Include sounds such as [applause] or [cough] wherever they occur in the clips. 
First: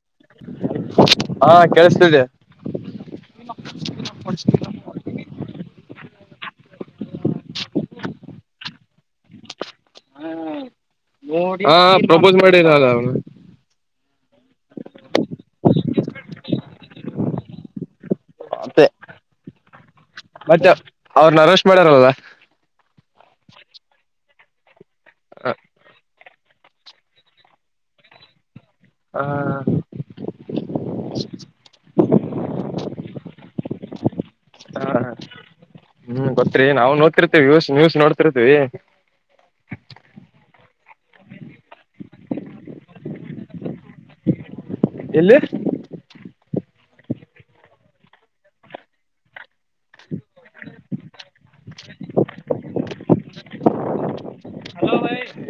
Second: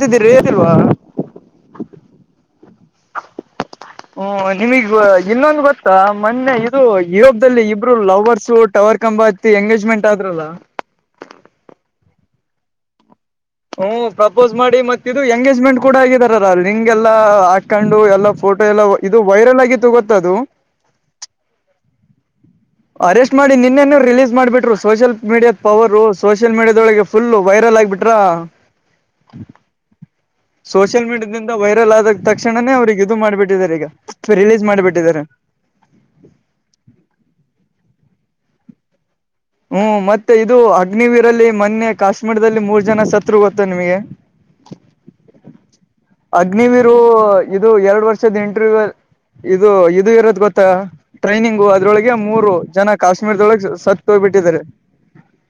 ದ್ದೀರ ಎನಿಲ್ವಾ. ಹಾ ಕೇಳಿಸ್ತಿದೆ ಹ್ಮ ನಿಮಗ್ ಇನ್ನೊಂದು ಗೊತ್ತಾ ಮೊನ್ನೆ ಇದು ಯರೋಪ್ದಲ್ಲಿ ಇಬ್ರು ಲವರ್ಸ್. ಟವರ್ ಕಂಬಾ ಹತ್ತಿ ಎಂಗೇಜ್ಮೆಂಟ್ ಆದ್ರಲ್ಲ. ಹಾ ಪ್ರಪೋಸ್ ಮಾಡಿದಲ್ಲ ಅವನು. ಹ್ಮ ಪ್ರಪೋಸ್ ಮಾಡಿ ಮತ್ತ ಇದು ಎಂಗೇಜ್ಮೆಂಟ್ ಕೂಡ ಆಗಿದಾರ ರಿಂಗ್ಗೆಲ್ಲಾ ಹಾಕೊಂಡು ಎಲ್ಲ. ಫೋಟೋ ಎಲ್ಲ ಮತ್ತೆ ಇದು ವೈರಲ್ ಆಗಿತ್ತು ಗೊತ್ತಾದು. ಮತ್ತೆ ಅವ್ರನ ಅರೆಸ್ಟ್ ಮಾಡ್ಯಾರಲ್ಲ. ಅರೆಸ್ಟ್ ಮಾಡಿ ನಿನ್ನೆನೆ ರಿಲೀಸ್ ಮಾಡ್ಬಿಟ್ರು social media power social ಮೀಡಿಯಾದೊಳಗೆ ಫುಲ್ ವೈರಲ್ ಆಗ್ಬಿಟ್ರಾ. ಹಾ. [inaudible] ಸೋಷಿಯಲ್ ಮೀಡಿಯಾದಿಂದ ವೈರಲ್ ಆದ ತಕ್ಷಣನೇ ಅವ್ರಿಗೆ ಇದು ಮಾಡ್ಬಿಟ್ಟಿದ್ದಾರೆ ಈಗ ರಿಲೀಸ್ ಮಾಡಿಬಿಟ್ಟಿದ್ದಾರೆ. ಹ್ಮ್ ಗೊತ್ರಿ ನಾವು ನೋಡ್ತಿರ್ತಿವಿ ಯೂಸ್ ನ್ಯೂಸ್ ನೋಡ್ತಿರ್ತೀವಿ. ಹ್ಮ್ ಮತ್ತೆ ಇದು ಅಗ್ನಿವೀರಲ್ಲಿ ಮನ್ನೆ ಕಾಶ್ಮೀರದಲ್ಲಿ ಮೂರ್ ಜನ ಸತ್ರು ಗೊತ್ತ ನಿಮಗೆ. [inaudible] ಎಲ್ಲಿ. ಅಗ್ನಿವೀರು ಇದು ಎರಡ್ ವರ್ಷದ ಇಂಟರ್ವ್ಯೂ ಅಲ್ಲಿ. ಇದು ಇದು ಇರೋದ್ ಗೊತ್ತಾ ಟ್ರೈನಿಂಗ್ ಅದ್ರೊಳಗೆ ಮೂರು ಜನ ಕಾಶ್ಮೀರದೊಳಗೆ ಸತ್. ತೋಬಿಟ್ಟಿದಿದ್ದಾರೆ.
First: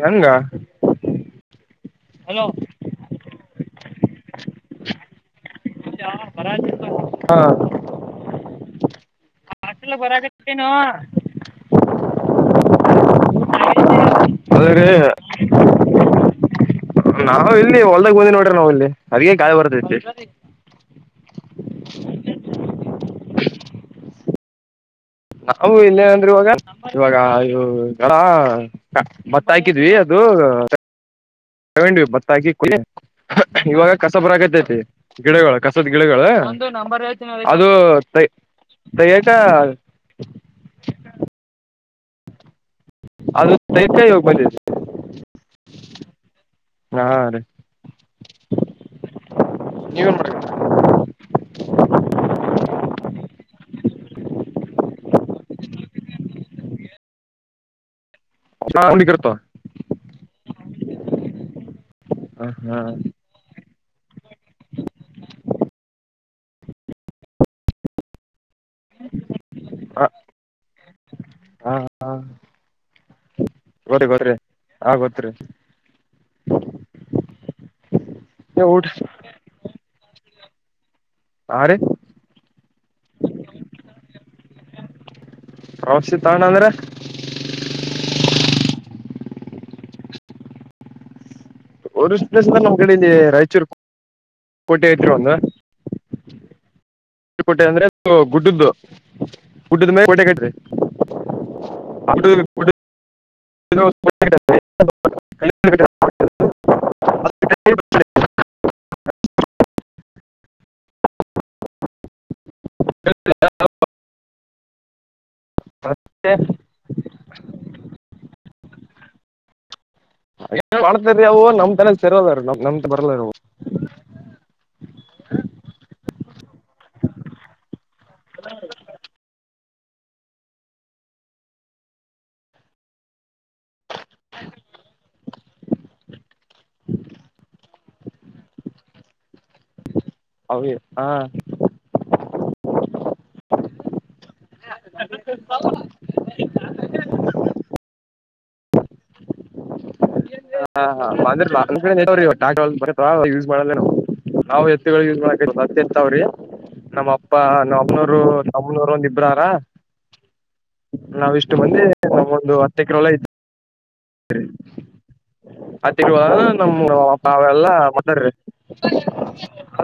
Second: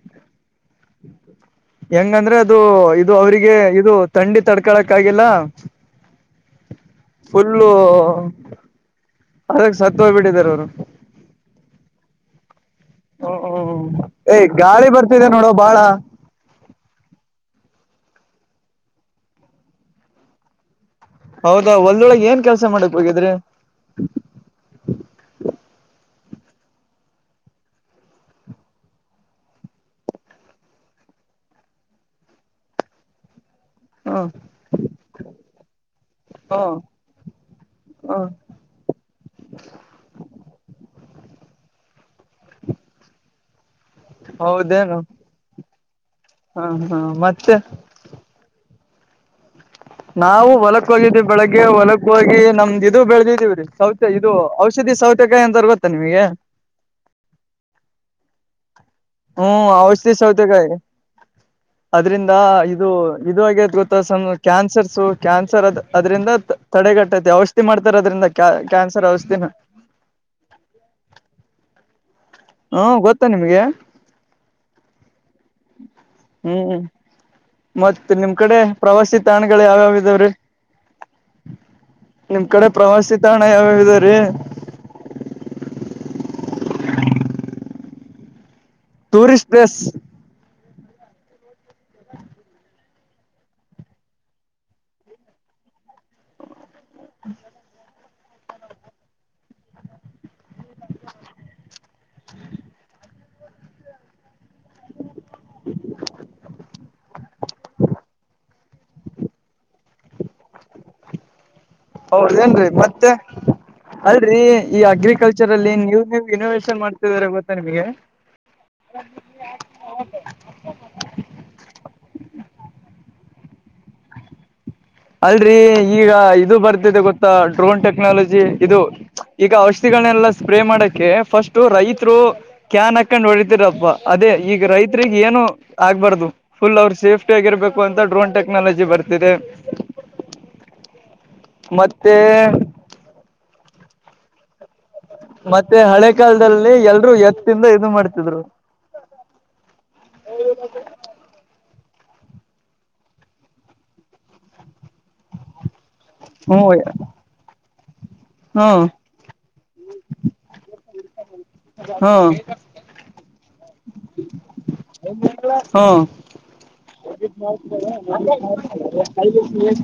ಹೆಂಗ. ಹೆಂಗಂದ್ರೆ ಅದು ಇದು. ಇದು ಅವರಿಗೆ ಇದು ತಂಡಿ ತಡ್ಕಳಕ್ ಆಗಿಲ್ಲ. ಹಾ ಫುಲ್ಲು ಅದಕ್ ಸತ್ ಹೋಗ್ಬಿಟ್ಟಿದಿದ್ದಾರೆ ಅವರು. ಹ್ಮ್ ಎಯ್ ಅದ್ರೀ ಗಾಳಿ ಬರ್ತಿದೆ ನೋಡೋ ಬಾಳಾ. ನಾವು ಇಲ್ಲಿ ಹೊಲದಾಗ್ ಬಂದಿವಿ ನೋಡ್ರಿ ನಾವ್ ಇಲ್ಲಿ ಅದಕೆ ಗಾಳಿ ಬರ್ತೈತಿ. ಹೌದಾ ಹೊಲದೊಳಗೆ ಏನ್ ಕೆಲ್ಸ ಮಾಡಕ್ ಹೋಗಿದ್ರಿ. ನಾವು ಇಲ್ಲೇ ಅಂದ್ರೆ ಇವಾಗ. ಇವಾಗ ಇವ್ ಬತ್ತಾ ಹಾಕಿದ್ವಿ ಅದು. ತಗೊಂಡ್ವಿ ಬತ್ತಾ ಹಾಕಿ ಕುಯ್. ಇವಾಗ ಕಸಾ ಹ್ಮ ಬರಾಕತತಿ ಗಿಡಗಳ ಕಸದ ಗಿಡಗಳ. ಹ್ಮ ಅದು ತ ಹ್ಮ ತಯೇಟ. ಅದು. ಬಂದಿದೆ ಹೌದೇನು ಹಾ ಹಾ ಮತ್ತೆ. ನೀವೇನ್ ಮಾಡ್ತೀರ ನಾವು ಹೊಲಕ್. ಹೋಗಿದವಿ ಬೆಳಗ್ಗೆ ಹೊಲಕ್ ಹೋಗಿ ನಮ್ದ್ ಇದು ಬೆಳದಿದೀವ್ರೀ ಸೌತೆ ಇದು ಔಷಧಿ ಸೌತೆಕಾಯಿ ಅಂತಾರ್ ಗೊತ್. ತನ್ವಿಯ. ಹಾ. ಹ್ಮ್ ಔಷಧಿ ಸೌತೆಕಾಯಿ ಅದ್ರಿಂದ ಹಾ ಇದು ಇದು ಆ ಗೊತ್ತ ಸ್ ಕ್ಯಾನ್ಸರ್ಸು ಕ್ಯಾನ್ಸರ್ ಅದ್ ಅದ್ರಿಂದ ತಡೆಗಟ್ಟೈತಿ ಔಷಧಿ ಮಾಡ್ತಾರ ಅದ್ರಿಂದ ಕ್ಯಾ ಕ್ಯಾನ್ಸರ್ ಔಷಿದಿನೆ ಹಾ ಹಾ ಹ್ಮ ಗೊತ್ತಾ ನಿಮ್ಗೆ ಬರ್ರಿ ಬರ್ರಿ ಆಗೋತ್ರಿ ಹ್ಮ್ ಮತ್ತ ನಿಮ್ ಕಡೆ ಊಟ ಪ್ರವಾಸಿ ತಾಣಗಳು ಯಾವ್ಯಾವ ಇದಾವ್ರೀ. ಹಾ ರೀ ನಿಮ್ ಕಡೆ ಪ್ರವಾಸಿ ತಾಣ ಯಾವ್ಯಾವ್ದರೀ. ಪ್ರವಾಸಿತಣ್ಣ ಅಂದ್ರೆ ಟೂರಿಸ್ಟ್ ಪ್ಲೇಸ್ ಟ್ಯೂರಿಸ್ಟ್ ಪ್ಲೇಸ್ ಅಂದ್ರಿ ನಮ್ ಕಡೆ ರಾಯಚೂರು ಕೋಟೆ ಐತ್ರಿ ಒಂದು. [unintelligible] ಟೆ ಅಂದ್ರೆ ಗುಡ್ಡದ್ದು ಗುಡ್ಡದ ಮೇಲೆ ಕೋಟೆ ಕಟ್ರಿ [unintelligible] [unintelligible] [unintelligible] ಹೌದ ಏನ್ರೀ ಮತ್ತೆ ಅಲ್ರರಿ ಈ ಅಗ್ರಿಕಲ್ಚರ್ ಅಲ್ಲಿ ನೀನ್ವ್ ನೀನ್ವ ಇನೋವೇಶನ್ ಮಾಡ [unintelligible] ರೆ ಗೊತ್ತಾ ನಿಮಗೆ [unintelligible] ಮಾಡತರಿವು ನಮ್ ತನಸೆರಲ್ರಿ ನ ನಮ್ ಬರಲ್ಲರಿವು ಅಲ್ರರಿ ಈಗ ಇದು ಬರ್ತಿದೆ ಗೊತ್ತಾ ಡ್ರೋನ್ ಟೆಕ್ನಾಲಜಿ ಇದು ಈಗ ಔಷಧಿಗಳನ್ನೆಲ್ಲ ಸ್ಪ್ರೇ ಮಾಡಕೆ ಫಸ್ಟ್ ರೈತರು ಕ್ಯಾನ್ ಹಾಕೊಂಡ್ ಹೊ ಪ್ಪ ಅದೇ ಈಗ ರೈತರಿಗೆ ಏನು ಆಗ್ಬಾರ್ದು ಫುಲ್ ಅವ್ರ ಸೇಫ್ಟಿ ಆಗಿರ್ಬೇಕು ಅಂತ ಡ್ರೋನ್ ಟೆಕ್ನಾಲಜಿ ಬರ್ತಿದೆ. [unintelligible] ಹಾ ಮತ್ತೆ [unintelligible] ಮತ್ತೆ ಹಳೆ ಕಾಲದಲ್ಲಿ ಎಲ್ರು ಎತ್ತಿಂದ ಇದು ಮಾಡ್ತಿದ್ರು. ಹ [unintelligible] ಯಸ್ ಮಾಡಲರಿವು ನಾವು ಎತ್ತುಗಳ ಯೂಸ್ ಮಾಡಕತ್ವಿ ಹತ್ ಹೆತ್ತಾವ್ರಿ. ಹ್ಮ [unintelligible] ಅಪ್ಪಾ ನಮ್ಮನೂರು ಹ್ಮ್ ತಮ್ಮನೂರು ಒಂದ ಇಬ್ರಾರ. ನಾವಿಷ್ಟು ಮಂದಿ ನಂಗೊಂದು ಹ್ಮ್ ಒಂದು ಹತ್ತ ಎಕರೆಹೊಲ್ಲ ಇತಿ [unintelligible] ಹಾತೆಕ್ರಿ ಹ್ಮ್ ಹೊಲನ ನಮ್ ನಮ್ಮೆಲ್ಲಾ ಮತಾರೀ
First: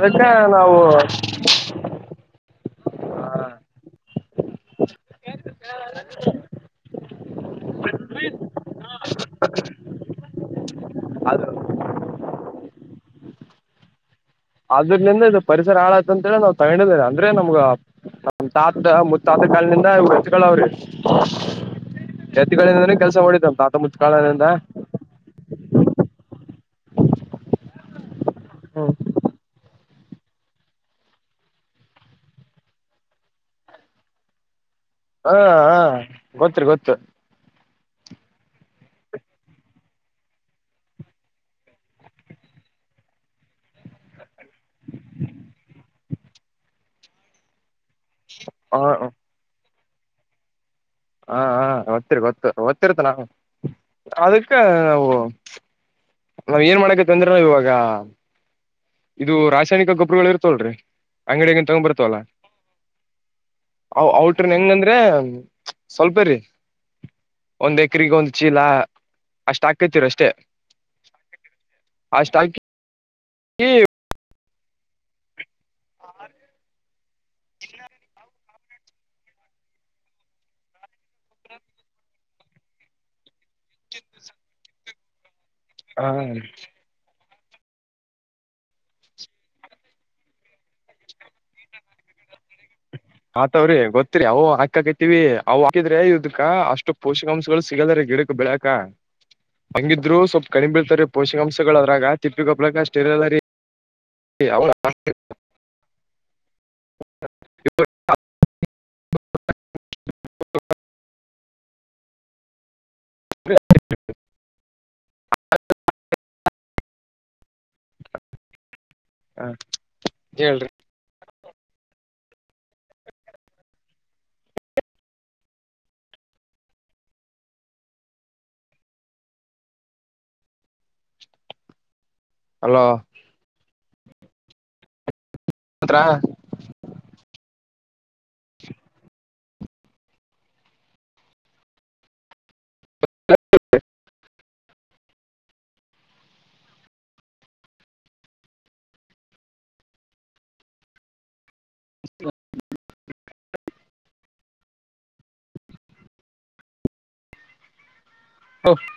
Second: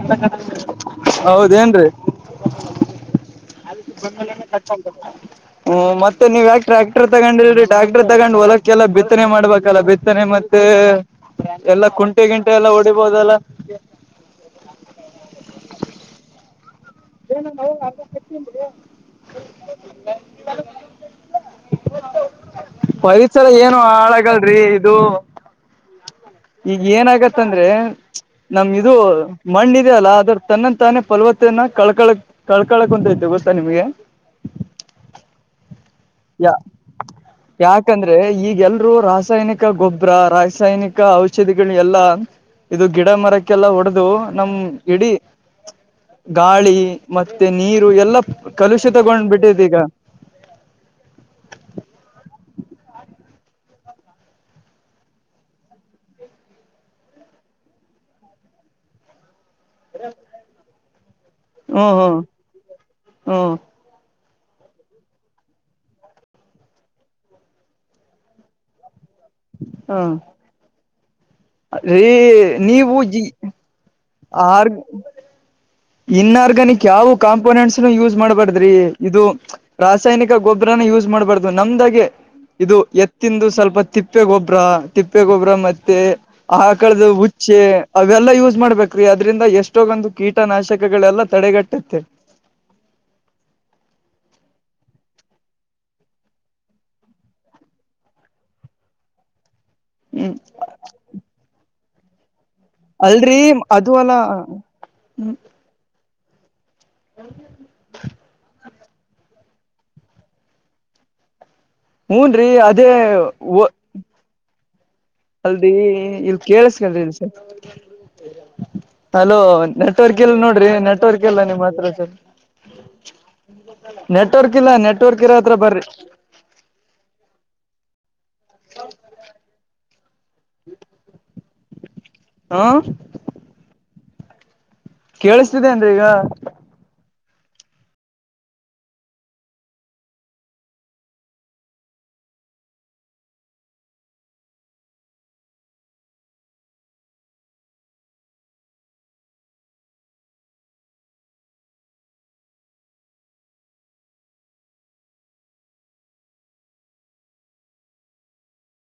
[unintelligible] ನಾವು ಹೌದೇನ್ರೀ ಹ [unintelligible] ಹ್ಮ್ ಮತ್ತೆ ನೀ ಯಾಕಕ್ಟ್ರ್ಯಾಕ್ಟರ್ ತಗೊಂಡಿಲ್ರಿ ಟ್ರಾಕ್ಟರ್ ತಗ್ ಹೊಲಕ್ಕೆಲ್ಲ ಬಿತ್ತನೆ ಮಾಡ್ಬೇಕಲ್ಲ ಬಿತ್ತನೆ ಮತ್ತೆ ಅದ ಮತ್ತೆ ಎಲ್ಲ ಕುಂಟೆ ಗಿಂಟೆ ಎಲ್ಲ ಹೊಡಿಬೋದಲ್ಲ. ಅ್ರಲಿಂದ ಇದು ಪರಿಸರ ಆಳತಂತ ಹೇಳ ನಾವು ತಗೊಂಡಿಲ್ಲಾರಿ. ಅಂದ್ರೆ ನಮ್ಗ ನಮ ತಾತ ಮುತ್ತಾತ ಕಾಲನಿಂದ ಇವಹೆತ್ತಗಳವ್ರಿ. ಪರಿಸರ ಏನು ಮುತ್ಕಾಳನಿಂದ ಹಾಳಾಗಲ್ರರಿ ಇದು. ಈಗ ಏನಾಗತ್ತಂದ್ರೆ ನಮ್ ಹ ಇದು ಮಣ್ಣಿದೆಯಲ್ಲ ಅದ್ರ ತನ್ನಂದ ತಾನೇ ಫಲ್ವತನ ಕಳ್ಕಳಕ್ ಕಳ್ಕಳಕ್ ಕೊತೈತಿ ಗೊತ್ತಾ ನಿಮ್ಗೆ. ಹಾ ಹಾ ಯಾ ಯಾಕಂದ್ರೆ ಈಗೆಲ್ರು ರಾಸಾಯನಿಕ ಗೊಬ್ಬರ ರಾಸಾಯನಿಕ ಔಷಧಿಗಳ ಎಲ್ಲಾ ಇದು ಗಿಡ ಮರಕ್ಕೆಲ್ಲ ಹೊಡೆದು ನಮ್ ಇಡೀ ಗಾಳಿ ಮತ್ತೆ ನೀರು ಎಲ್ಲಾ ಹ ಕಲುಷಿತಗೊಂಡ್ಬಿಟ್ಟಿದೆ ಈಗ. ಹಾ ಹ ಗೊತ್ತಿರ್ ಗತ್ತ ಗೊತ್ತಿರ್ತ ನಾವು ಅದಕ್ಕ ನಾವು ನಾವ್ ಏನ್ ಮಾಡಕತ್ತಿವ್ ಅಂದ್ರೆ ಇವಾಗ ಇದು ರಾಸ್ ಸೈನಿಕ ಗೊಬ್ಬರುಗಳು ಇರ್ತವಲ್ ಅಂಗಡಿಯಂತ ತಗೊ ಹ್ಮ್ ಹ್ಮ್ ಬರ್ತವಲ್ಲ ಹ್ಮ್ ಅ ಔಟ್ರ ಹೆಂಗಂದ್ರೆ ಸ್ವಲ್ಪ ರೀ ಒಂದ್ ಎಕ್ರಿಗೆ ಒಂದ್ ಚೀಲ ಅಷ್ಟ ಹಾಕೈತಿರ ಅಷ್ಟೇ ರೇ ನೀವು ಜಿ ಹ್ಮ ಆರ್ ಇನ್ ಆರ್ಗನಿಕ್ ಯಾವ ಕಾಂಪೋನೆಂಟ್ಸ್ನು ಯೂಸ್ ಮಾಡ್ಬಾರ್ದು ಇದು ರಾಸಾಯನಿಕ ಗೊಬ್ಬ್ರನ ಯೂಸ್ ಮಾಡ್ಬಾರ್ದು ನಮ್ದಾಗೆ ಇದು ಎತ್ತಿಂದು ಸ್ವಲ್ಪ ತಿಪ್ಪೆ ಗೊಬ್ಬರ ತಿಪ್ಪೆ ಗೊಬ್ಬರ ಮತ್ತೆ ಹ ಆ ಮಳ್ದ ಹುಚ್ಚಿ ಅವೆಲ್ಲಾ ಯೂಸ್ ಮಾಡ್ಬೇಕು ಅದ್ರಿಂದ ಎಷ್ಟೊಂದು ಕೀಟನಾಶಕಗಳೆಲ್ಲ ತಡೆಗಟ್ಟುತ್ತೆ ಹ ಆತವ್ರಿ ಗೊತ್ತತ್ರಿ ಅವು ಹಾಕಕತಿವಿ ಅವು ಹಾಕಿದ್ರೆ ಇದ್ದಕ್ಕೆ ಅಷ್ಟು ಪೋಷಕಾಂಶಗಳು ಸಿಗದ್ರ ಗಿಡ ಬೆಳಕಾ [inaudible] ಹೆಂಗಿದ್ರು ಹ್ಮ್ ಸ್ವಲ್ಪ ಕಡಿಮಿ ಬ ಬಿಳ್ತಾರೆ ಪೋಷಕಾಂಶಗಳು ಅದ್ರಾಗ ತಿಪ್ಪಿ ಗೊಬ್ರ ಪ್ರ ಅಲ್ರರಿ ಅದು ಅಲ್ಲಾ ಹ ಅವ ಹ ಹೂನ್ ರೀ ಅದ [unintelligible] ಅಲ್ದಿ ಇಲ್ ಕೇಳಿಸ್ಕೊಳ್ಳಿ ಸ್ವಲ್ಪ ಹಲೋ ನೆಟ್ವರ್ಕ್ ಇಲ್ಲ ನೋಡ್ರಿ ಹೇಳ್ರಿ ನೆಟ್ವರ್ಕ್ ಇಲ್ಲ ನಿಮ್ಮ್ ಹತ್ರ ನೆಟ್ವರ್ಕ್ ಇಲ್ಲ ನೆಟ್ವರ್ಕ್ ಇರ ಹತ್ರ ಬರ್ರಿ ಹ ಅಲೋ ಕೇಳಿಸ್ತಿದೆ ಅಂದ್ರೆ ಈಗ ಹತ್ರ ಓ [unintelligible]